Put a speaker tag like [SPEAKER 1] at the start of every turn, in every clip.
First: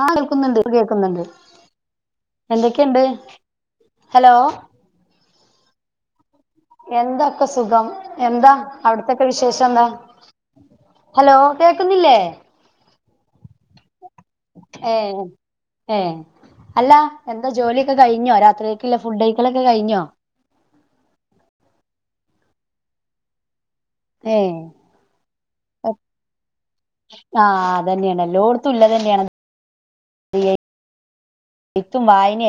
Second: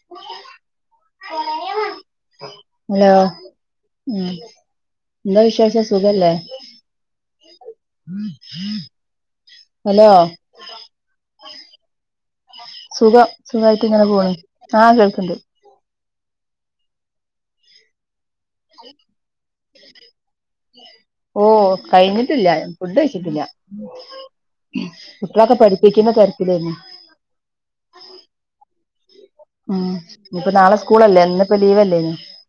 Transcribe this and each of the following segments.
[SPEAKER 1] ആഹ് കേൾക്കുന്നുണ്ട് കേൾക്കുന്നുണ്ട്. എന്തൊക്കെയ്ണ്ട്?
[SPEAKER 2] ഹലോ ഉം
[SPEAKER 1] ഹലോ.
[SPEAKER 2] എന്താ വിശേഷം. സുഖല്ലേ?
[SPEAKER 1] എന്താക്കെ സുഖം. എന്താ അവിടു തൊക്കെ വിശേഷെന്താ?
[SPEAKER 2] ഹലോ
[SPEAKER 1] ഹലോ കേക്ക്ന്നില്ലേ?
[SPEAKER 2] സുഖം സുഖായിട്ട് ഇങ്ങനെ പോണ് ആഹ്
[SPEAKER 1] ഏഹ്
[SPEAKER 2] കേൾക്ക്ണ്ട്
[SPEAKER 1] ഏഹ് അല്ലാ എന്താ ജോലിയൊക്കെ കഴിഞ്ഞൊ രാ
[SPEAKER 2] ഓഹ് കഴിഞ്ഞിട്ടില്ല ഫുഡ് കഴിച്ചിട്ടില്ല
[SPEAKER 1] ഏഹ്
[SPEAKER 2] കുട്ടിളൊക്കെ പഠിപ്പിക്കുന്ന തെരത്തിലായിരുന്നു
[SPEAKER 1] ആഹ് അതന്നെയാണ് എല്ലോടത്തും ഇളള തന്നെയാണ്
[SPEAKER 2] ഉം ഇപ്പ നാളെ സ്കൂളല്ലേ എന്ന്
[SPEAKER 1] എഴ്ത്തും വായന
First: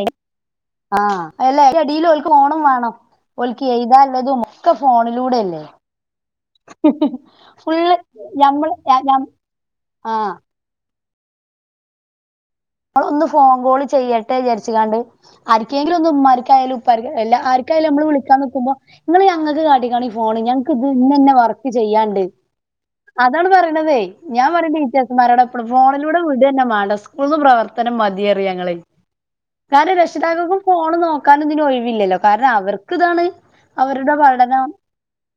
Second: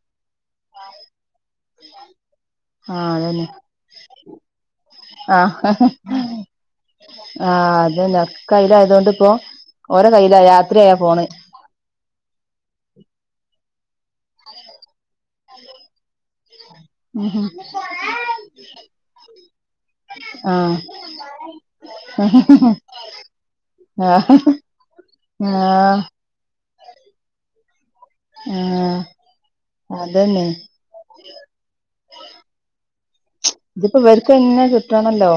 [SPEAKER 1] [unintelligible] അടിൽ ഓൽക്ക് ഓണം വേണം
[SPEAKER 2] ആഹ് അതന്നെ
[SPEAKER 1] എഴ്താനുള്ളതും ഒക്കെ
[SPEAKER 2] ആഹ്
[SPEAKER 1] ഫോണിലൂടെയല്ലേ
[SPEAKER 2] ആഹ്
[SPEAKER 1] ഫുള്ള്
[SPEAKER 2] അതന്നെ ഒക്കെ
[SPEAKER 1] ഞമ്മള്
[SPEAKER 2] കയ്യിലായതോണ്ട്
[SPEAKER 1] ഞ
[SPEAKER 2] ഇപ്പോ ഓരെ
[SPEAKER 1] ആഹ്
[SPEAKER 2] കയ്യിലാ രാത്രിയായ ഫോണ്
[SPEAKER 1] നമ്മള് ഒന്ന് ഫോൺ കോള് ചെയ്യട്ടെ വിചാരിച്ച്കാണ്ട് ആര്ക്കെങ്കിലും ഒന്ന് ഉമ്മാരിക്കായാലും ഉപ്പാര്ക്കാ
[SPEAKER 2] ആഹ്
[SPEAKER 1] ആര്കയാലും നമ്മള് വിളികാൻ നിക്കുമ്പോ നിങ്ങള് ഞങ്ങക്ക് കാട്ടിക്കാണി ഫോണ് ഞങ്ങക്ക് ഇത്
[SPEAKER 2] ആഹ്
[SPEAKER 1] ഇന്നന്നെ വർക്ക് ചെയ്യാനിണ്ട് അതാണ് പറയണതേ ഞാൻ പറഞ്ഞ ടീച്ചേഴ്സ്മാരോട് എപ്പളും
[SPEAKER 2] ആഹ്
[SPEAKER 1] ഫോണിലൂടെ വിടന്നെ മാണ്ടോ [unintelligible] ന്ന് പ്രവർത്തനം മതിയറിയും നങ്ങളെ
[SPEAKER 2] ആഹ്
[SPEAKER 1] കാര്യം
[SPEAKER 2] അതന്നെ
[SPEAKER 1] രക്ഷിതാകൾക്കും ഫോ ഫോണ് നോക്കാൻ ഇതിന് ഒഴിവില്ലല്ലോ കാരണം അവർക്ക് ഇതാണ്
[SPEAKER 2] ഇതിപ്പോ
[SPEAKER 1] അവരുടെ
[SPEAKER 2] ഇവർക്ക് തന്നേ
[SPEAKER 1] പഠനം
[SPEAKER 2] കിട്ടാണല്ലോ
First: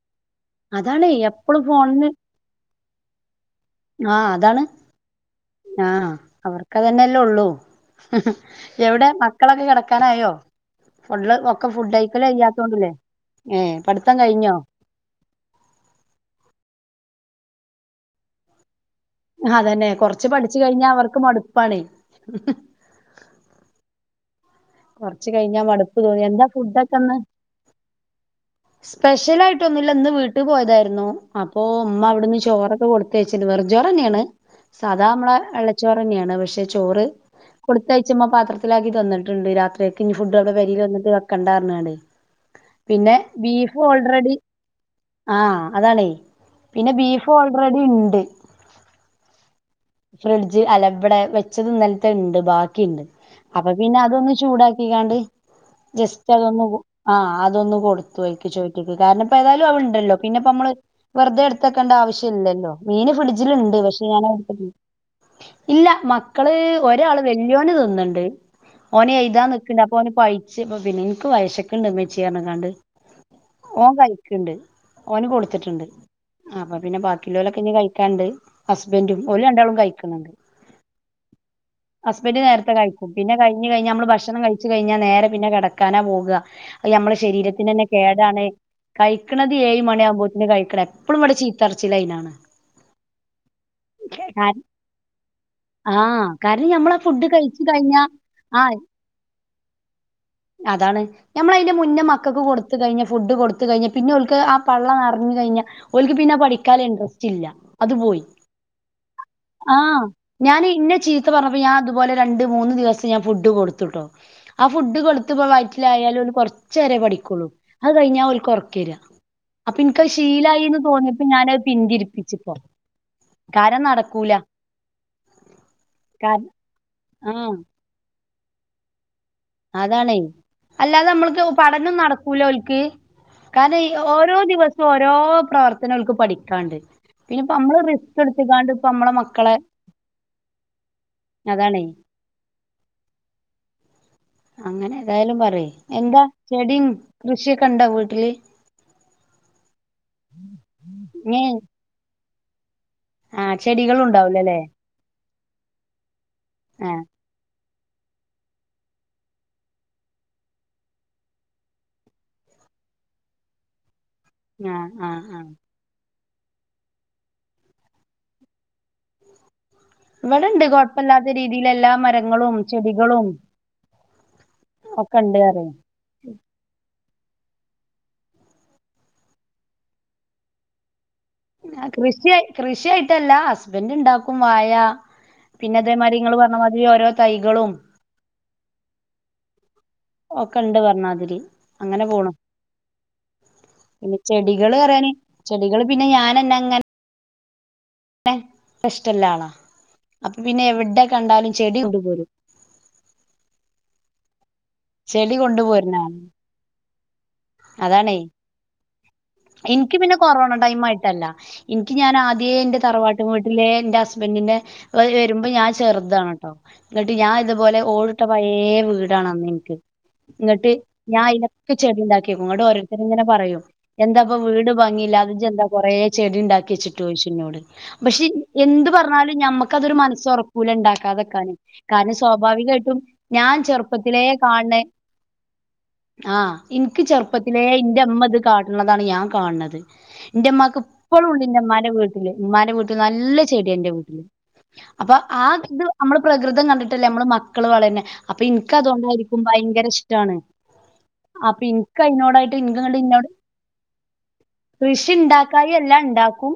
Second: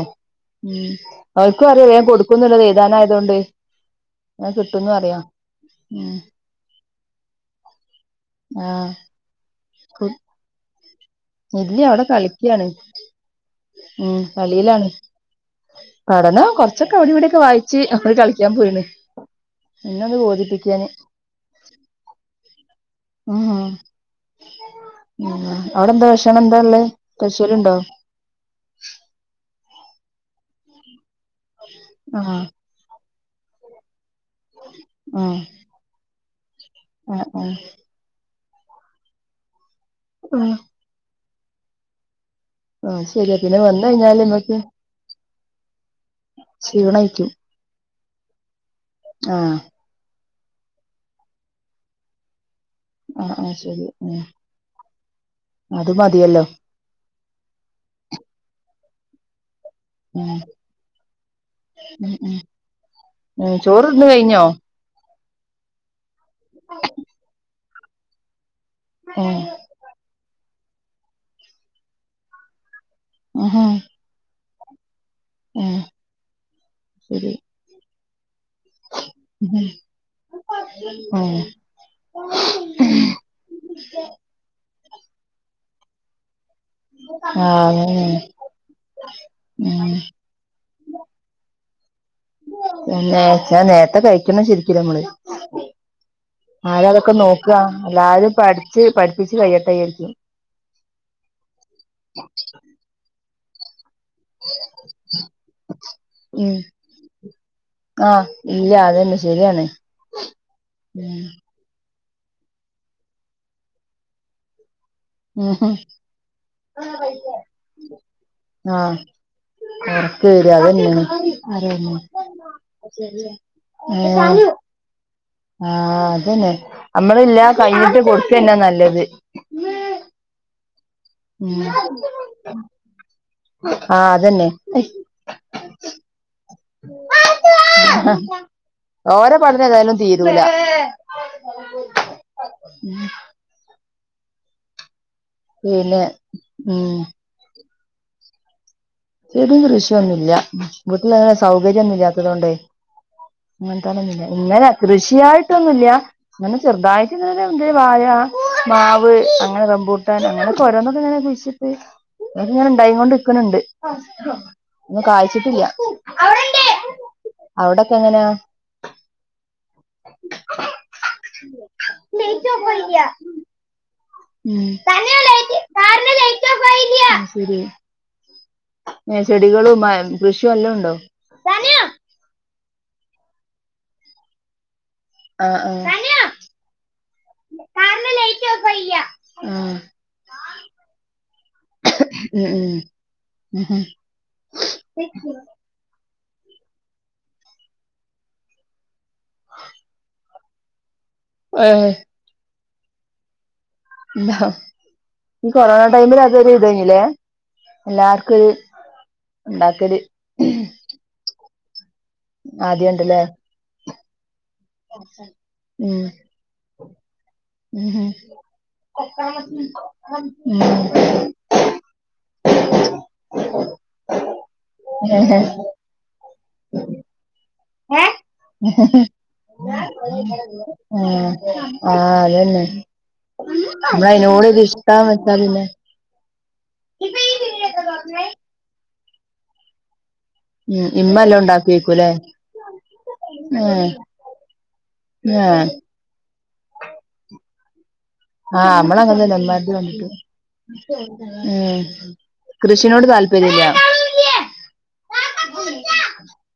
[SPEAKER 2] ഉം
[SPEAKER 1] അതാണ് എപ്പളും
[SPEAKER 2] അവർക്കും അറിയ ഞാൻ
[SPEAKER 1] ഫോണിന്
[SPEAKER 2] കൊടുക്കുന്നുള്ളത് ഏഴ്താനയതുകൊണ്ട്
[SPEAKER 1] ആഹ്
[SPEAKER 2] [unintelligible]
[SPEAKER 1] അതാണ്
[SPEAKER 2] കിട്ടുന്ന് അറയാ
[SPEAKER 1] ആഹ് അവറ് ക്കതന്നെല്ലേ ഉള്ളൂ
[SPEAKER 2] ആഹ്
[SPEAKER 1] എവിടെ മക്കളൊക്കെ
[SPEAKER 2] കു
[SPEAKER 1] കിടക്കാനായോ ഫുഡ് ഒക്കെ
[SPEAKER 2] ഇല്ല അവിടെ
[SPEAKER 1] ഫുഡ്യക്കല്
[SPEAKER 2] കളിക്കാണ്
[SPEAKER 1] കയ്യാത്തൊണ്ടല്ലേ ഏഹ് പഠിത്തം
[SPEAKER 2] ഉം
[SPEAKER 1] കഴിഞ്ഞോ
[SPEAKER 2] കളിയിലാണ് പഠനം കൊറച്ചൊക്കെ അവിടേം ഇവിടൊക്കെ വായിച്ച് [unintelligible] കളിക്കാൻ പോയിന്
[SPEAKER 1] അതന്നെ കൊറച്ച് പഠിച്ചു കഴിഞ്ഞാ അവർക്ക് മടുപ്പാണേ
[SPEAKER 2] ഉം
[SPEAKER 1] കൊറച്ച് കഴിഞ്ഞാ
[SPEAKER 2] അവിടെ
[SPEAKER 1] മടുപ്പ്
[SPEAKER 2] എന്താ
[SPEAKER 1] തോന്നി
[SPEAKER 2] ഭക്ഷണം എന്താ ഉള്ളേ സ്പെഷ്യൽ ഉണ്ടോ
[SPEAKER 1] സ്പെഷ്യലായിട്ട് ഒന്നുല്ല ഇന്ന് വീട്ടിൽ പോയതായിരുന്നു അപ്പോ ഉമ്മ അവിടുന്ന്
[SPEAKER 2] ആഹ്
[SPEAKER 1] ചോറൊക്കെ കൊടുത്ത് കൊടുത്തയച്ചിണ്ട് വെറും ചോറ് തന്നെയാണ് സാധാ നമ്മള
[SPEAKER 2] ആഹ്
[SPEAKER 1] വെള്ളച്ചോറ് തന്നെയാണ് പക്ഷെ ചോറ്
[SPEAKER 2] ആഹ് ആഹ്
[SPEAKER 1] കൊടു തയച്ചുമ്മ പാത്രത്തിലാക്കി തന്നിട്ടുണ്ട് രാത്രിേക്ക് ഇനി ഫുഡ് അവിടെ
[SPEAKER 2] ആഹ്
[SPEAKER 1] പെരിൽ വന്നിട്ട് വെക്കണ്ടാ പറഞ്ഞാണ്ടേ
[SPEAKER 2] ആഹ്
[SPEAKER 1] പിന്നെ
[SPEAKER 2] ശരിയാ
[SPEAKER 1] ബീഫ്
[SPEAKER 2] വന്ന് കഴിഞ്ഞാല്
[SPEAKER 1] ഓൾറെഡി
[SPEAKER 2] നമ്മക്ക്
[SPEAKER 1] ആഹ് അതാണേ പിന്നെ
[SPEAKER 2] ക്ഷീണായിക്കും
[SPEAKER 1] ബീഫ് ഓൾറെഡി ഉണ്ട്
[SPEAKER 2] ആഹ്
[SPEAKER 1] ഫ്രിഡ്ജ് അല ഇബിടെ വെച്ചത് ഇന്നലത്തെ ഇണ്ട് ബാക്കി കിണ്ട്
[SPEAKER 2] ആഹ് ആഹ്
[SPEAKER 1] അപ്പൊ
[SPEAKER 2] ശരി
[SPEAKER 1] പിന്നെ
[SPEAKER 2] ഉം
[SPEAKER 1] അതൊന്ന് ചൂടാക്കിക്കാണ്ട്
[SPEAKER 2] അത്
[SPEAKER 1] ജസ്റ്റ്
[SPEAKER 2] മതിയല്ലോ
[SPEAKER 1] അതൊന്ന് ആഹ് അതൊന്ന് കൊടുത്തൊയ്ക്ക ചോറ്റിക്ക് കാരണം ഇപ്പ ഏതായാലും അവ ണ്ടല്ലോ
[SPEAKER 2] ഉം
[SPEAKER 1] പിന്നെപ്പ നമ്മള് വെറുതെ എടുതക്കേണ്ട
[SPEAKER 2] ഉം ഉം
[SPEAKER 1] ആവശ്യല്ലല്ലോ മീന്
[SPEAKER 2] ഉം
[SPEAKER 1] ഫ്രിഡ്ജിലുണ്ട് പക്ഷെ
[SPEAKER 2] ചോറ്ന്ന്
[SPEAKER 1] ഞാൻ
[SPEAKER 2] കഴിഞ്ഞോ
[SPEAKER 1] ഇല്ല മക്കള് ഒരാള് വല്യോന് തിന്നണ്ട് ഓന്
[SPEAKER 2] ഉം
[SPEAKER 1] എഴുതാൻ അപൊ ഓന് പൈച്ചി പിന്നെം എനിക്ക് വെശക്കെണ്ട് ഉമ്മച്ചിയെ പറഞ്ഞിക്കാണ്ട്
[SPEAKER 2] ആഹാ
[SPEAKER 1] ഓൻ കഴിക്കണ്ട് ഓന് കൊടുത്തിട്ടുണ്ട് അപ്പൊ പിന്നെ
[SPEAKER 2] ശരി
[SPEAKER 1] ബാക്കിലോലൊക്കെ ഇനി കഴിക്കാണ്ട് ഹസ്ബൻഡും ഓര്
[SPEAKER 2] ഉം
[SPEAKER 1] രണ്ടാളും കഴിക്കുന്നുണ്ട്
[SPEAKER 2] ആഹ്
[SPEAKER 1] ഹസ്ബന്റ് നേരത്തെ കഴിക്കും പിന്നെ കഴിഞ്ഞ് കഴിഞ്ഞാ നമ്മള് ഭക്ഷണം കഴിച്ച് കഴിഞ്ഞാൽ നേരെ പിന്നെ കിടക്കാനാ പോക അത് നമ്മുടെ ശരീരത്തിനന്നെ
[SPEAKER 2] അങ്ങനെ
[SPEAKER 1] കേടാണ് കഴിക്കണത് ഏഴ്
[SPEAKER 2] ഉം
[SPEAKER 1] മണിയാവുമ്പോ കഴിക്കണം എപ്പഴും ഇവിടെ ചീത്തറിച്ചലൈനാണ്
[SPEAKER 2] പിന്നെ നേരത്തെ കഴിക്കണം ശരിക്കും ഞമ്മള്
[SPEAKER 1] ആഹ് കാരണം
[SPEAKER 2] ആരാ
[SPEAKER 1] ഞമ്മളാ
[SPEAKER 2] അതൊക്കെ
[SPEAKER 1] ഫുഡ്
[SPEAKER 2] നോക്കാ
[SPEAKER 1] കഴിച്ച് കഴിഞ്ഞാ
[SPEAKER 2] എല്ലാരും
[SPEAKER 1] ആഹ്
[SPEAKER 2] പഠിച്ച് പഠിപ്പിച്ച് കയ്യട്ടെ വിജാരിക്കും
[SPEAKER 1] അതാണ് ഞമ്മള് അയിന്റെ മുന്നേ മക്കക്ക് കൊടുത്ത് കയിഞ്ഞ ഫുഡ് കൊടു ത്ത് കയിഞ്ഞ പിന്നെ ഓൽക്ക് ആ പള്ള നറഞ്ഞ് കഴിഞ്ഞാ ഓൽക്ക് പിന്നെ
[SPEAKER 2] ഉം
[SPEAKER 1] പഠിക്കാൻ ഇൻട്രസ്റ്റ് ഇല്ല അത് പോയി
[SPEAKER 2] ആഹ് ഇല്ല അതന്നെ ശരിയാണ്
[SPEAKER 1] ആഹ് ഞാന് ഇഞ്ഞെ ചീത്ത പറഞ്ഞപ്പോ ഞാൻ അതുപോലെ രണ്ട് മൂന്ന് ദിവസം ഞാൻ ഫുഡ് കൊടുത്തുട്ടോ ആ ഫുഡ് കൊടു ത്തപ്പ
[SPEAKER 2] ഉം ഉം
[SPEAKER 1] വയിറ്റിലായാല് ഒന്ന് കൊറച്ചേരെ പഠിക്കൊള്ളൂ അത് കയിഞ്ഞാ ഓൽക്ക്
[SPEAKER 2] ആഹ്
[SPEAKER 1] ഒറക്കേരാ അപ്പൊ ഇൻക്കത്
[SPEAKER 2] ഒറക്ക് വരാ
[SPEAKER 1] ശീലായിന്ന്
[SPEAKER 2] അതന്നെയാണ്
[SPEAKER 1] തോന്നിയപ്പോ ഞാനത് പിന്തിരിപ്പിച്ചിപ്പോ കാരം
[SPEAKER 2] ഏഹ്
[SPEAKER 1] നടക്കൂല
[SPEAKER 2] ആഹ്
[SPEAKER 1] കാരണം
[SPEAKER 2] അതന്നെ നമ്മളില്ല
[SPEAKER 1] ആഹ്
[SPEAKER 2] കൈഞ്ഞിട്ട് കൊടുക്കന്നാ നല്ലത്
[SPEAKER 1] അതാണേ അല്ലാതെ ഞമ്മളിക്ക് പഠനം
[SPEAKER 2] ഉം
[SPEAKER 1] നടക്കൂല ഓൽക്ക് കാരണം ഈ
[SPEAKER 2] ആഹ്
[SPEAKER 1] ഓരോ
[SPEAKER 2] അതന്നെ
[SPEAKER 1] ദിവസോ ഓരോ പ്രവർത്തനകൾക്ക് പഠിക്കാണ്ട് പിന്നെ ഇപ്പ അമ്മള് റിസ്ക്കെടുത്ത്ക്കാണ്ട് ഇപ്പമ്മളെ
[SPEAKER 2] ഓരെ
[SPEAKER 1] മക്കളെ
[SPEAKER 2] പഠനം ഏതായാലും തീരൂല
[SPEAKER 1] അതാണേ
[SPEAKER 2] ഉം
[SPEAKER 1] അങ്ങനെ ഏതായാലും പറയും
[SPEAKER 2] പിന്നെ
[SPEAKER 1] എന്താ ചെടിയും
[SPEAKER 2] ഉം
[SPEAKER 1] കൃഷിയൊക്കെ ഒണ്ടോ വീട്ടില്
[SPEAKER 2] ചെടിയും കൃഷിയൊന്നുല്ല്യ വീട്ടിലങ്ങനെ
[SPEAKER 1] ഇഞ്ഞ്
[SPEAKER 2] സൗകര്യൊന്നും ഇല്ലാത്തത് കൊണ്ടേ
[SPEAKER 1] ആഹ്
[SPEAKER 2] അങ്ങൻതന്നന്നൂല്യ
[SPEAKER 1] ചെടികളുണ്ടാവൂലല്ലേ
[SPEAKER 2] ഇങ്ങനെ കൃഷിയായിട്ടൊന്നുല്ല്യ അങ്ങനെ
[SPEAKER 1] ആഹ്
[SPEAKER 2] ചെറ്തായിട്ട് [unintelligible] വാഴ, മാവ് അങ്ങനെ റെമ്പൂട്ടാൻ അങ്ങനൊക്കെ ഒരോന്നൊക്കെങ്ങനെ കുഴിച്ചിട്ട് അതൊക്കെങ്ങനെ ഇണ്ടായി കൊണ്ട് ഇക്കണിണ്ട്
[SPEAKER 1] ആഹ്
[SPEAKER 2] ഒന്നും
[SPEAKER 1] ആഹ് ആഹ്
[SPEAKER 2] കായിച്ചിട്ടില്ല അവിടെണ്ട് അവടെക്കെ എങ്ങന?
[SPEAKER 1] ഇവടൊണ്ട് കൊഴപ്പല്ലാത്ത രീതിയിലെല്ലാ മരങ്ങളും
[SPEAKER 2] എങ്ങനെയാ
[SPEAKER 1] ചെടികളും
[SPEAKER 2] ഉം തന്ന
[SPEAKER 1] ഒക്കെ ഉണ്ട്
[SPEAKER 2] ലൈറ്റ്
[SPEAKER 1] പറയും
[SPEAKER 2] കാറിന്റെ ലൈറ്റോഫായീല അയ് ശെരി ഏഹ് ചെടികളും മ കൃഷിവല്ലൊണ്ടോ?
[SPEAKER 1] കൃഷിയാ കൃഷിയായിട്ടല്ല ഹസ്ബെന്റ് ഇണ്ടാക്കും വായ
[SPEAKER 2] ആ ആ
[SPEAKER 1] പിന്നെ
[SPEAKER 2] സനു
[SPEAKER 1] അതേമാരി ഇങ്ങള് പറഞ്ഞ മാതിരി ഓരോ തൈകളും
[SPEAKER 2] ല്ല ലൈറ്റോഫായില്യ ആഹ്
[SPEAKER 1] ഓക്കണ്ട് പർണാതിരി അങ്ങനെ പോണ്
[SPEAKER 2] ഉം ഉം ഉം
[SPEAKER 1] പിന്നെ ചെടികള് [unintelligible] ചെടികള്പിന്നെ ഞാനന്നങ്ങനെ ഇഷ്ട്ടല്ലാളാ അപ്പൊ പിന്നെ എവിടെ കണ്ടാലും
[SPEAKER 2] ഏ
[SPEAKER 1] ചെടി കൊണ്ട്പൊരും ചെടി
[SPEAKER 2] ഈ കൊറോണ
[SPEAKER 1] കൊണ്ടുപോരുന്ന ആള്
[SPEAKER 2] ടൈമിലതൊര് ഇത് തന്നിലേ
[SPEAKER 1] അതാണേ
[SPEAKER 2] എല്ലാർക്കൊര്
[SPEAKER 1] എനിക്ക്
[SPEAKER 2] ഒണ്ടാക്കല്
[SPEAKER 1] പിന്നെ കൊറോണ ടൈം ആയിട്ടല്ല എൻക്യ ഞാനാദ്യേ എന്റെ
[SPEAKER 2] ആദ്യം
[SPEAKER 1] തറവാട്ട്
[SPEAKER 2] ഉണ്ടല്ലേ
[SPEAKER 1] വീട്ടിലെ ഇന്റെ ഹസ്ബെന്റിന്റെ [unintelligible] വെരുമ്പോ ഞാൻ
[SPEAKER 2] ഉം
[SPEAKER 1] ചെറുതാണ്‌ട്ടോ ഇങ്ങട്ട് ഞാ ഇതുപോലെ
[SPEAKER 2] ഉം ഉം
[SPEAKER 1] ഓടിട്ട പയേ വീടാണ് അന്നെനിക്ക് ഇങ്ങട്ട് ഞാ അയിന് ക്കെ ചെടിണ്ടാക്ക്യെക്കും ഇങ്ങട്ട് ഓരോര്ത്തര് ഇങ്ങനെ പറയും എന്താപ്പൊ വീട് ഭംഗില്ലാതെ
[SPEAKER 2] ഏ
[SPEAKER 1] ഇജെന്താ കൊറേ ചെടിണ്ടാക്ക്യെച്ചിട്ടോയ്ച്ചു എന്നോട്
[SPEAKER 2] ആ
[SPEAKER 1] പക്ഷെ എന്ത് പറഞ്ഞാലും ഞമ്മക്കതൊരു മനസ്സൊറക്കൂല ഇണ്ടാക്കാതെക്കാന്
[SPEAKER 2] ആ
[SPEAKER 1] കാരണം
[SPEAKER 2] അതന്നെ
[SPEAKER 1] സ്വാഭാവികായിട്ടും ഞാൻ
[SPEAKER 2] നമ്മള്
[SPEAKER 1] ചെറുപ്പത്തിലേ
[SPEAKER 2] അതിനോട് ഒരു
[SPEAKER 1] കാണേ
[SPEAKER 2] ഇഷ്ടാന്ന് വെച്ചാ പിന്നെ
[SPEAKER 1] ആഹ് ഇൻക്ക് ചെർപ്പത്തിലെ ഇന്റെമ്മത് കാട്ട്ണതാണ് ഞാൻ കാണത് ഇന്റെമ്മാക്ക്
[SPEAKER 2] ഉം ഇമ്മല്ലാം
[SPEAKER 1] ഇപ്പളൂണ്ട് ഇന്റെമ്മാന്റെ
[SPEAKER 2] ഉണ്ടാക്കിയേക്കൂല്ലേ
[SPEAKER 1] വീട്ട്ല് ഇമ്മാന്റെ വീട്ടില് നല്ല
[SPEAKER 2] ഏ
[SPEAKER 1] ചെടിയാ ന്റെ വീട്ടിലും അപ്പം
[SPEAKER 2] ഏ
[SPEAKER 1] ആഹ് ഇത് ഞമ്മള് പ്രകൃതം കണ്ടിട്ടല്ല ഞമ്മള് മക്കള് വളര്നെ അപ്പ
[SPEAKER 2] ആ നമ്മളങ്ങനെ തന്നെ
[SPEAKER 1] ഇൻക്കതോണ്ടായിരിക്കും
[SPEAKER 2] ഉമ്മാന്റ
[SPEAKER 1] ഭയങ്കര
[SPEAKER 2] കണ്ടിട്ട്
[SPEAKER 1] ഇഷ്ട്ടാണ്
[SPEAKER 2] ഏ
[SPEAKER 1] അപ്പിൻ കയ്നോടായിട്ട് ഇൻക്ക് അങ്ങ്ട്ട്
[SPEAKER 2] കൃഷിനോട്
[SPEAKER 1] ഇന്നോട്
[SPEAKER 2] താല്പര്യല്ല
[SPEAKER 1] കൃഷി ഇണ്ടാക്കായല്ല ഇണ്ടാക്കും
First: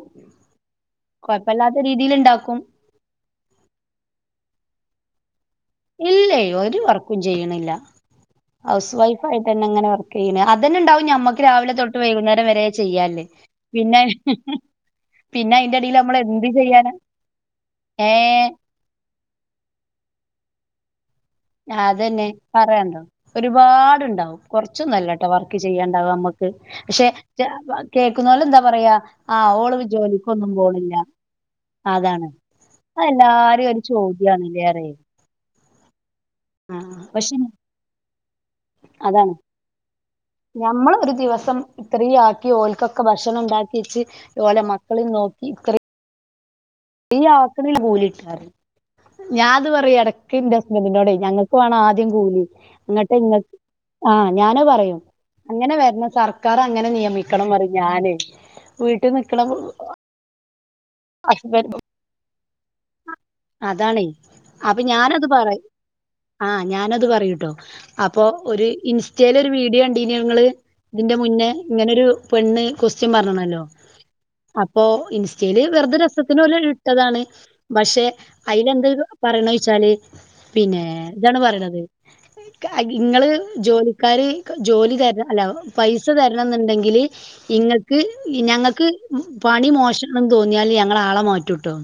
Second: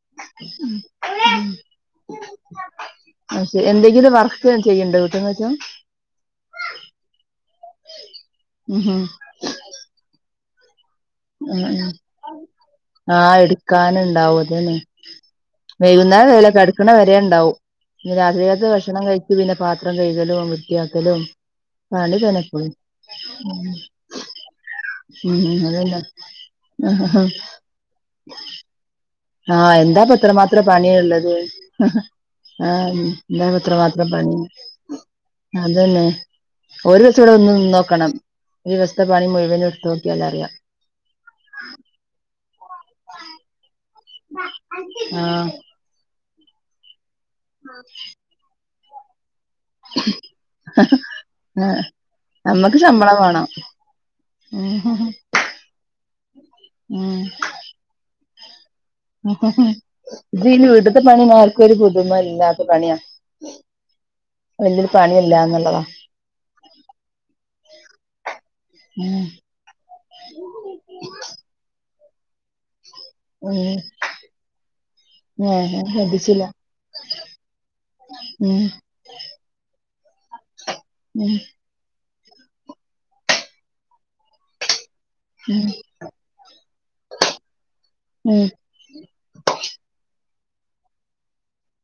[SPEAKER 2] ഉം
[SPEAKER 1] കൊഴപ്പല്ലാത്ത രീതിലിണ്ടാക്കും
[SPEAKER 2] അയ്ശെരി എന്തെങ്കിലും വർക്ക് ചെയ്യ്ണ്ടോ വീട്ട് [unintelligible]
[SPEAKER 1] ഇല്ലെയ് ഒരു വർക്കും ചെയ്യണില്ല
[SPEAKER 2] ഉം
[SPEAKER 1] ഹൗസ്
[SPEAKER 2] ഉം
[SPEAKER 1] വൈഫായിട്ടന്നെങ്ങനെ വർ ക്കെയ്യനെ അതന്നെണ്ടാവും ഞമ്മ
[SPEAKER 2] ഉം ഉം ആഹ്
[SPEAKER 1] പിന്നെ
[SPEAKER 2] എട്ക്കാനിണ്ടാവും അതാണ്
[SPEAKER 1] പിന്നെ അയിന്റെടീല് നമ്മളെന്ത്
[SPEAKER 2] വൈകുന്നേരല്ലല്ലോ
[SPEAKER 1] ചെയ്യാനാ
[SPEAKER 2] കട്ക്ക്ണവരെണ്ടാവും പിന്ന
[SPEAKER 1] ഏഹ്
[SPEAKER 2] രാത്രികത്തെ ഭക്ഷണം കഴ് പിന്നെ പാത്രം കൈകലും വൃത്തിയാക്കലും പണി
[SPEAKER 1] അതന്നെ
[SPEAKER 2] തന്നെ എപ്പളും
[SPEAKER 1] പറയാണ്ടോ ഒരുപാടുണ്ടാവും കൊർച്ചൊന്നല്ലട്ട
[SPEAKER 2] ഉം
[SPEAKER 1] വർക്ക്
[SPEAKER 2] ഉം
[SPEAKER 1] ചെയ്യാണ്ടാവ നമ്മക്ക് പക്ഷെ
[SPEAKER 2] അതന്നെ
[SPEAKER 1] കേക്കുന്നോലെന്താ പറയാ ആ
[SPEAKER 2] ആഹ്
[SPEAKER 1] ഓള് ജോലിക്കൊന്നും
[SPEAKER 2] എന്താപ്പത്രമാത്രം
[SPEAKER 1] പോണില്ല
[SPEAKER 2] പണിയിള്ളത് ആഹ്
[SPEAKER 1] അതാണ്
[SPEAKER 2] [unintelligible]
[SPEAKER 1] അതെല്ലാരും
[SPEAKER 2] എന്താപ്പത്ര
[SPEAKER 1] ഒരു
[SPEAKER 2] മാത്രം പണി
[SPEAKER 1] ചോദ്യാണല്ലേ പറയും
[SPEAKER 2] അതന്നെ
[SPEAKER 1] ആ
[SPEAKER 2] ഒരു ദിവസം വടെ
[SPEAKER 1] പക്ഷെ
[SPEAKER 2] വന്ന് നിന്നോക്കണം ഒരു ദിവസത്തെ പണി മുഴുവന് ഇട്ത്തൊട് [unintelligible]
[SPEAKER 1] ഞമ്മളൊ ഒരു ദിവസം ഇത്രീയാക്കി ഓൽക്കൊക്കെ ഭക്ഷണം ഉണ്ടാക്കി വച്ച് ഓലെ മക്കളും നോക്കി
[SPEAKER 2] ആഹ്
[SPEAKER 1] ഇത്രേം ഈ ആക്കണൽ പോലി ഇട്ടാറ് ഞാൻ അത് പറയും ഇടക്ക് ഇന്റെ ഹസ്ബന്റിനോട് ഞങ്ങൾക്ക് വേണം
[SPEAKER 2] ആഹ്
[SPEAKER 1] ആദ്യം കൂലി
[SPEAKER 2] നമ്മക്ക് ശമ്പളം വേണം
[SPEAKER 1] അങ്ങട്ടെങ്ങൾക്ക് ആഹ് ഞാനും പറയും അങ്ങനെ വരുന്ന സർക്കാർ അങ്ങനെ
[SPEAKER 2] ഉം
[SPEAKER 1] നിയമിക്കണം പറയും ഞാനേ വീട്ടിൽ നിക്കണ
[SPEAKER 2] ഇത് ഇനി വീടുത്തെ പണി ആർക്കും ഒരു
[SPEAKER 1] ഹസ്ബൻഡ്
[SPEAKER 2] പുതുമ ഇല്ലാത്ത പണിയാ
[SPEAKER 1] അതാണേ അപ്പൊ
[SPEAKER 2] വല്യൊരു
[SPEAKER 1] ഞാനത്
[SPEAKER 2] പണിയല്ല
[SPEAKER 1] പറയും
[SPEAKER 2] എന്നുള്ളതാ
[SPEAKER 1] ആഹ് ഞാനത് പറയൂട്ടോ അപ്പൊ ഒരു
[SPEAKER 2] ഉം
[SPEAKER 1] ഇൻസ്‌റ്റേൽ ഒരു വീഡിയോ ക ഇതിന്റെ മുന്നേ ഇങ്ങനൊരു പെണ്ണ് കൊ [unintelligible] പറഞ്ഞണല്ലോ
[SPEAKER 2] ഉം
[SPEAKER 1] അപ്പോ ഇൻസ്റ്റയില്
[SPEAKER 2] ഞാൻ ശ്രദ്ധിച്ചില്ല
[SPEAKER 1] [unintelligible] പക്ഷെ അ
[SPEAKER 2] ഉം
[SPEAKER 1] [unintelligible] പറയണ വെച്ചാല് പിന്നെ
[SPEAKER 2] ഉം
[SPEAKER 1] ഇതാണ് പറയണത് ഇങ്ങള് ജോലിക്കാര് ജോലി തരണം അല്ല പൈസ തരണന്നുണ്ടെങ്കില് ഇങ്ങക്ക്
[SPEAKER 2] ഉം
[SPEAKER 1] ഞങ്ങൾക്ക് പണി മോശണംന്ന് തോന്നിയാൽ ഞങ്ങള ആളെ മാറ്റുട്ടോ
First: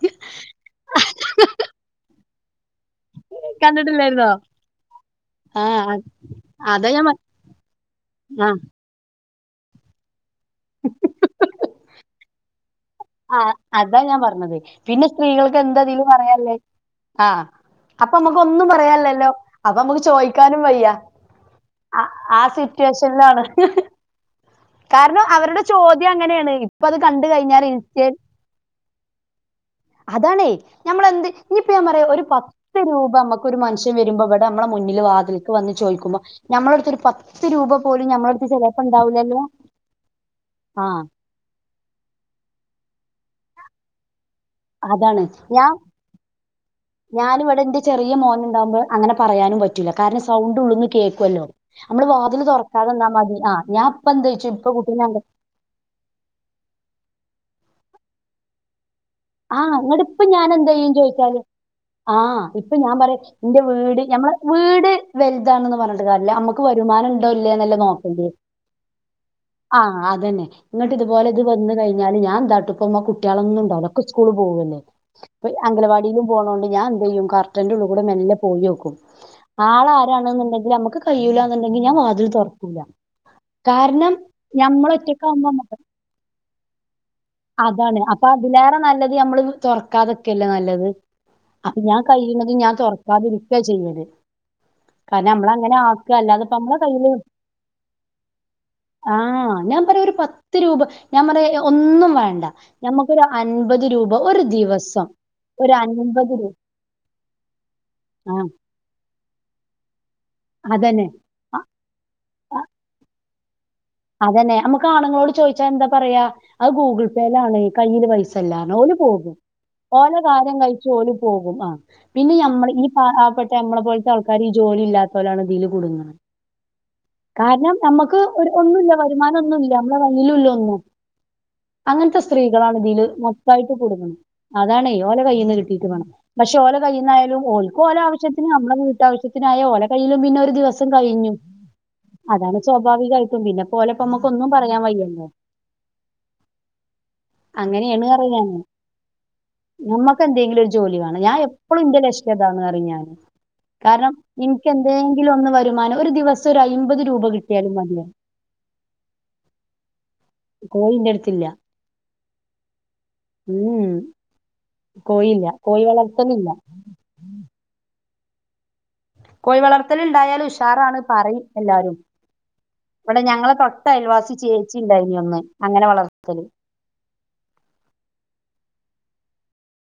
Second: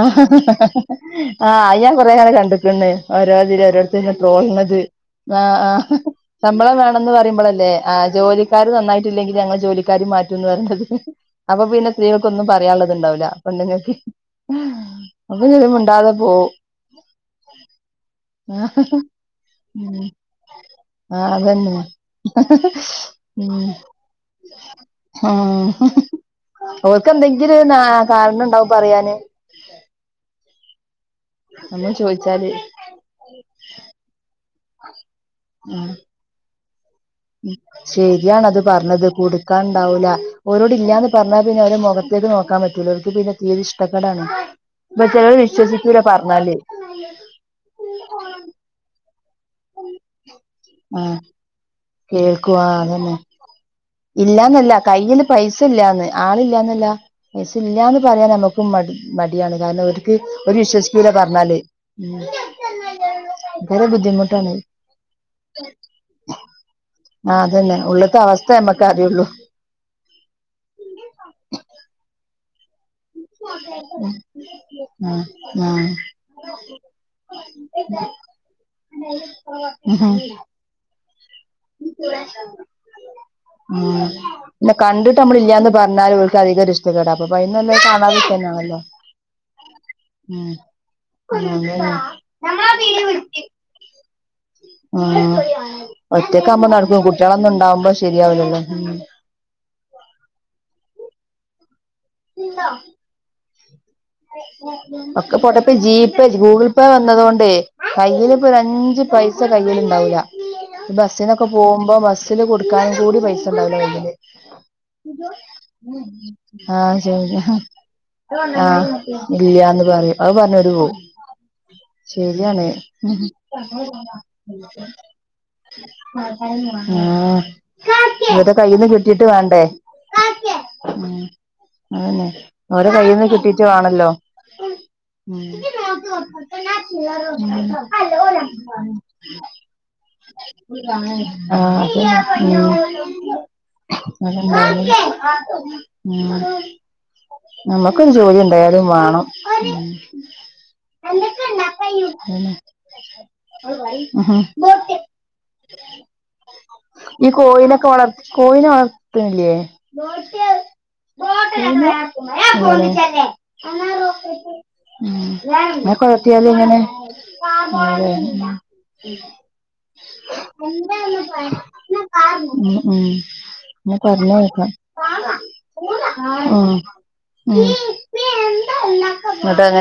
[SPEAKER 2] ആഹ് ആഹ് ഞാൻ കൊറെ ആള കണ്ടക്ക് [unintelligible]
[SPEAKER 1] കണ്ടിട്ടില്ലായിരുന്നോ
[SPEAKER 2] പോകണത് ആഹ് ആഹ് ശമ്പളം
[SPEAKER 1] അതാ ഞാൻ
[SPEAKER 2] വേണെന്ന് പറയുമ്പോളല്ലേ ആഹ്
[SPEAKER 1] ആഹ്
[SPEAKER 2] ജോലിക്കാര് നന്നായിട്ട് ല്ലെങ്കിൽ ഞങ്ങൾ ജോലിക്കാ മാറ്റുന്ന് വരണ്ടത് അപ്പൊ പിന്നെ സ്ത്രീകൾക്കൊന്നും പറയാനുള്ളത്തുണ്ടാവില്ല
[SPEAKER 1] അതാ ഞാൻ പറഞ്ഞത് പിന്നെ സ്ത്രീകൾക്ക്
[SPEAKER 2] പിന്നെ
[SPEAKER 1] എന്താ അതിലും
[SPEAKER 2] മിണ്ടാതെ പോവും
[SPEAKER 1] പറയല്ലേ ആഹ് അപ്പൊ നമ്മുക്ക് ഒന്നും പറയാല്ലല്ലോ അപ്പൊ നമ്മുക്ക്
[SPEAKER 2] ഉം
[SPEAKER 1] ചോയ്ക്കാനും വയ്യ
[SPEAKER 2] ആ അതന്നെ
[SPEAKER 1] ആഹ് ആഹ് സിറ്റുവേഷനിലാണ് കാരണം അവരുടെ
[SPEAKER 2] ഉം
[SPEAKER 1] ചോദ്യം അങ്ങനെയാണ് ഇപ്പൊ അത്
[SPEAKER 2] അവര്ക്ക്
[SPEAKER 1] കണ്ട്
[SPEAKER 2] എന്തെങ്കിലും
[SPEAKER 1] കഴിഞ്ഞാൽ
[SPEAKER 2] കാരണണ്ടാവും പറയാന്
[SPEAKER 1] അതാണേ ഞമ്മളെന്ത് ഇനിപ്പ
[SPEAKER 2] നമ്മൾ
[SPEAKER 1] പറയാ ഒരു
[SPEAKER 2] ചോയിച്ചാല്
[SPEAKER 1] രൂപ നമുക്ക് ഒരു മനഷ്യൻ വരുമ്പോ ഇവിടെ നമ്മള മുന്നിൽ വാതിൽക്ക് വന്ന് ചോദിക്കുമ്പോൾ നമ്മള അടുരു പ
[SPEAKER 2] ശരിയാണ് അത് പറഞ്ഞത് കൊടുക്കാൻണ്ടാവൂല ഓരോട്
[SPEAKER 1] ആഹ്
[SPEAKER 2] ഇല്ലന്ന് പറഞ്ഞാൽ പിന്നെ അവ മുഖ ക്ക് നോക്കാൻ പറ്റൂല അവർക്ക് പിന്നെ തീരെ ഇഷ്ടക്കടാണ് ഇപ്പൊ ചില വിശ്വസിക്കൂല്ല പറഞ്ഞാല്
[SPEAKER 1] ഞാനും ഇവിടെ എന്റെ ചെറിയ മോനുണ്ടാവുമ്പോ അങ്ങനെ പറയാനും പറ്റൂല്ല കാരണം സൗണ്ട് ഉള്ളന്ന്
[SPEAKER 2] ആഹ്
[SPEAKER 1] കേൾക്കുമല്ലോ നമ്മള് വാതില് തുറക്കാതെന്നാ മതി ആഹ് ഞാൻ എന്തോയിച്ചു ഇപ്പ
[SPEAKER 2] ഇല്ലന്നല്ല
[SPEAKER 1] കുട്ടീനെ
[SPEAKER 2] കയ്യിൽ
[SPEAKER 1] കണ്ട്
[SPEAKER 2] പൈസ ഇല്ലന്ന് ആള ഇല്ലന്നല്ല പൈസ ഇല്ലന്ന് പറയാൻ നമുക്ക് മടിയാണ്
[SPEAKER 1] ആഹ്
[SPEAKER 2] കാരണം
[SPEAKER 1] ഇങ്ങട്
[SPEAKER 2] ഓര്ക്ക്
[SPEAKER 1] ഇപ്പ ഞാൻ
[SPEAKER 2] ഒരു
[SPEAKER 1] എന്ത് ചെയ്യും
[SPEAKER 2] വിശ്വസിക്കൂല
[SPEAKER 1] ചോദിച്ചാല്
[SPEAKER 2] പറഞ്ഞാല് ഉപ
[SPEAKER 1] എന്റെ വീട് ഞമ്മള് വീട് വലുതാണന്ന് പറഞ്ഞിട്ട് കാര്യല്ല നമ്മുക്ക് വരുമാനം ഉണ്ടോ ഇല്ലേന്നല്ല നോക്കേണ്ടി
[SPEAKER 2] മ കാര്യ ഉള്ളൂ
[SPEAKER 1] ആഹ് അതന്നെ ഇങ്ങട്ട് ഇതുപോലെ ഇത് വന്ന് കഴിഞ്ഞാല് ഞാൻ എന്താട്ടും ഇപ്പൊമ്മ കുട്ടികളൊന്നും ഉണ്ടല്ലോ സ്കൂള് പോവന്നെ
[SPEAKER 2] ആഹ്
[SPEAKER 1] അംഗലവാടിയിലും പോകണോണ്ട് ഞാൻ എന്ത് ചെയ്യും കർട്ടന്റെ ഉള്ള കൂടെ മെല്ലെ പോയി വെക്കും ആൾ
[SPEAKER 2] ആഹ്
[SPEAKER 1] ആരാണെന്നുണ്ടെങ്കിൽ നമ്മുക്ക് കഴയില എന്നുണ്ടെങ്കിൽ ഞാൻ വാതിൽ തുറക്കൂല
[SPEAKER 2] ഉം
[SPEAKER 1] കാരണം
[SPEAKER 2] പിന്നെ
[SPEAKER 1] ഞമ്മള്
[SPEAKER 2] കണ്ടിട്ട് നമ്മള
[SPEAKER 1] ഒറ്റക്കാവുമ്പോ
[SPEAKER 2] ഇല്ലാന്ന് പറഞ്ഞാല് അവക്ക് അധികം ഇഷ്ട കേടാ അഹ് അപ്പ അന്നന
[SPEAKER 1] അതാണ്
[SPEAKER 2] കാണാ
[SPEAKER 1] അപ്പൊ അതിലേറെ നല്ലത് നമ്മള് തുറക്കാതൊക്കെയല്ലോ
[SPEAKER 2] ഉം
[SPEAKER 1] നല്ലത് അപ്പൊ ഞാൻ കഴിയത ഞാൻ തുറക്കാതിരിക്കയ ചെയ്യല് കാരണം നമ്മള് അങ്ങനെ
[SPEAKER 2] ആഹ്
[SPEAKER 1] ആക്കുക അല്ലാതെ
[SPEAKER 2] ഒറ്റക്ക
[SPEAKER 1] ഇപ്പ
[SPEAKER 2] ആവുമ്പോ
[SPEAKER 1] നമ്മളെ
[SPEAKER 2] നടക്കും
[SPEAKER 1] കയ്യില്
[SPEAKER 2] കുട്ടികളൊന്നും ഉണ്ടാവുമ്പോ ശരിയാവലല്ലോ
[SPEAKER 1] ആഹ് ഞാൻ പറയാ ഒരു പത്ത് പത്ത് രൂപ ഞാൻ പറ ഒന്നും വേണ്ട ഞമുക്കൊരു അൻപത് രൂപ ഒരു ദിവസം
[SPEAKER 2] ഒക്കെ പൊട്ടപ്പ
[SPEAKER 1] ഒരു
[SPEAKER 2] ജിപേ
[SPEAKER 1] അൻപത് രൂ
[SPEAKER 2] ഗൂഗിൾ പേ വന്നതൊണ്ട് കയ്യിൽ
[SPEAKER 1] ആഹ്
[SPEAKER 2] ഇപ്പൊ ഒ അഞ്ച് പൈസ കയ്ൽ ഉണ്ടാവില്ല
[SPEAKER 1] അതന്നെ
[SPEAKER 2] ബസ്സിനൊക്കെ പോകുമ്പോ ബസ്സിൽ കൊടുക്കാനും കൂടി പൈസ ഉണ്ടാവില്ലല് കയ്യില്
[SPEAKER 1] അതന്നെ നമു ആണുങ്ങളോട് ചോദിച്ചാ എന്താ പറയാത്
[SPEAKER 2] ആഹ്
[SPEAKER 1] ഗൂഗിൾ
[SPEAKER 2] ശരി
[SPEAKER 1] പേല്ലാണ് കയ്യിയില്ൽ പൈസല്ലാ
[SPEAKER 2] ആഹ്
[SPEAKER 1] ഒരു
[SPEAKER 2] ഇല്ല്യാന്ന്
[SPEAKER 1] ഓല
[SPEAKER 2] പറയും അത്
[SPEAKER 1] കാര്ം
[SPEAKER 2] പറഞ്ഞ് ഓര്
[SPEAKER 1] കഴിച്ച
[SPEAKER 2] പോവും
[SPEAKER 1] ഓലും പോകും ആ പിന്നെ
[SPEAKER 2] ശരിയാണ്
[SPEAKER 1] നമ്മ ഈ നമ്മളെ പോലത്തെ ആൾക്കാർ ഈ ജോലി ഇല്ലാത്ത പോലാണ് ഇതിൽ കുടുങ്ങുന്നത്
[SPEAKER 2] ആഹ്
[SPEAKER 1] കാരണം നമ്മുക്ക് ഒരു
[SPEAKER 2] ഇവരെ കയ്യിന്ന്
[SPEAKER 1] ഒന്നുംല്ല
[SPEAKER 2] കിട്ടീട്ട്
[SPEAKER 1] വരുമാനം
[SPEAKER 2] വേണ്ടേ
[SPEAKER 1] ഒന്നുമല്ല നമ്മടെ കയ്യിലും ഇല്ല ഒന്നും
[SPEAKER 2] ഉം
[SPEAKER 1] അങ്ങനത്തെ
[SPEAKER 2] അതന്നെ
[SPEAKER 1] സ്ത്രീകളാണ്
[SPEAKER 2] ഓരെ
[SPEAKER 1] ഇതില്
[SPEAKER 2] കയ്യിന്ന് കിട്ടീട്ട്
[SPEAKER 1] മൊത്തമായിട്ട്
[SPEAKER 2] വേണല്ലോ
[SPEAKER 1] അതാണ് ല
[SPEAKER 2] ഉം
[SPEAKER 1] കയൽന്ന് കിട്ടീട്ട്
[SPEAKER 2] ആഹ്
[SPEAKER 1] വണം പക്ഷേ ഓല കയൽുന്നായാലും ഓക്ക് ഓല ആവശ്യത്തിന് നമ്മ കിട്ടശ്യ ത്തിനായ ഓല കയ്യിലും പിന്നെ ഒരു ദിവസം കഴിഞ്ഞു അതാണ്
[SPEAKER 2] അതന്നെ ഉം
[SPEAKER 1] സ്വാഭാവികമായിട്ടുംന്നെ എന്നെ പോലെപ്പോ നമ്മുക്ക ഒന്നും പറയാൻ
[SPEAKER 2] അതന്നെ
[SPEAKER 1] വയ്യല്ലോ
[SPEAKER 2] ഉം
[SPEAKER 1] അങ്ങനെയാണ്
[SPEAKER 2] നമ്മക്കൊരു
[SPEAKER 1] പറയ
[SPEAKER 2] ജോലി എന്തായാലും വേണം ഉം
[SPEAKER 1] നമ്മക്ക് എന്തെങ്കിലും ഒരു ജോലി വേണം ഞാൻ എപ്പോഴും ഇന്റെ
[SPEAKER 2] അതന്നെ
[SPEAKER 1] ലക്ഷ്യതാന്ന് അറിഞ്ഞാന് പറയും ഞാൻ കാരണം എനിക്ക്
[SPEAKER 2] ഉം
[SPEAKER 1] എന്തെങ്കിലും ഒന്ന് വരുമാനം ഒരു ദിവസം ഒരു അമ്പത് രൂപ കിട്ടിയാലും മ
[SPEAKER 2] ളർ കോഴെ വളർത്തുന്നില്ലേ
[SPEAKER 1] കോഴി എന്റെ അടുത്തില്ല
[SPEAKER 2] ബട്ടയാ ബോിച്ചല്ലെ
[SPEAKER 1] ഉം കോഴിയില്ല കോഴി
[SPEAKER 2] അക്ക എത്തിയ
[SPEAKER 1] വളർത്തലില്ല
[SPEAKER 2] [unintelligible]
[SPEAKER 1] കോഴി വളർത്തല ഉണ്ടായാൽ ഉഷാറാണ് പറയും എല്ലാരും
[SPEAKER 2] ഉം ഉം
[SPEAKER 1] ഇവിടെ ഞങ്ങളെ തൊട്ട
[SPEAKER 2] എന്നാ പറഞ്ഞ
[SPEAKER 1] അയൽവാസി
[SPEAKER 2] കേക്കാം
[SPEAKER 1] ചേച്ചി ഉണ്ടായിനി ഒന്ന് അങ്ങനെ വളർത്തല്
[SPEAKER 2] ഉം ഉം അത അങ്ങനെ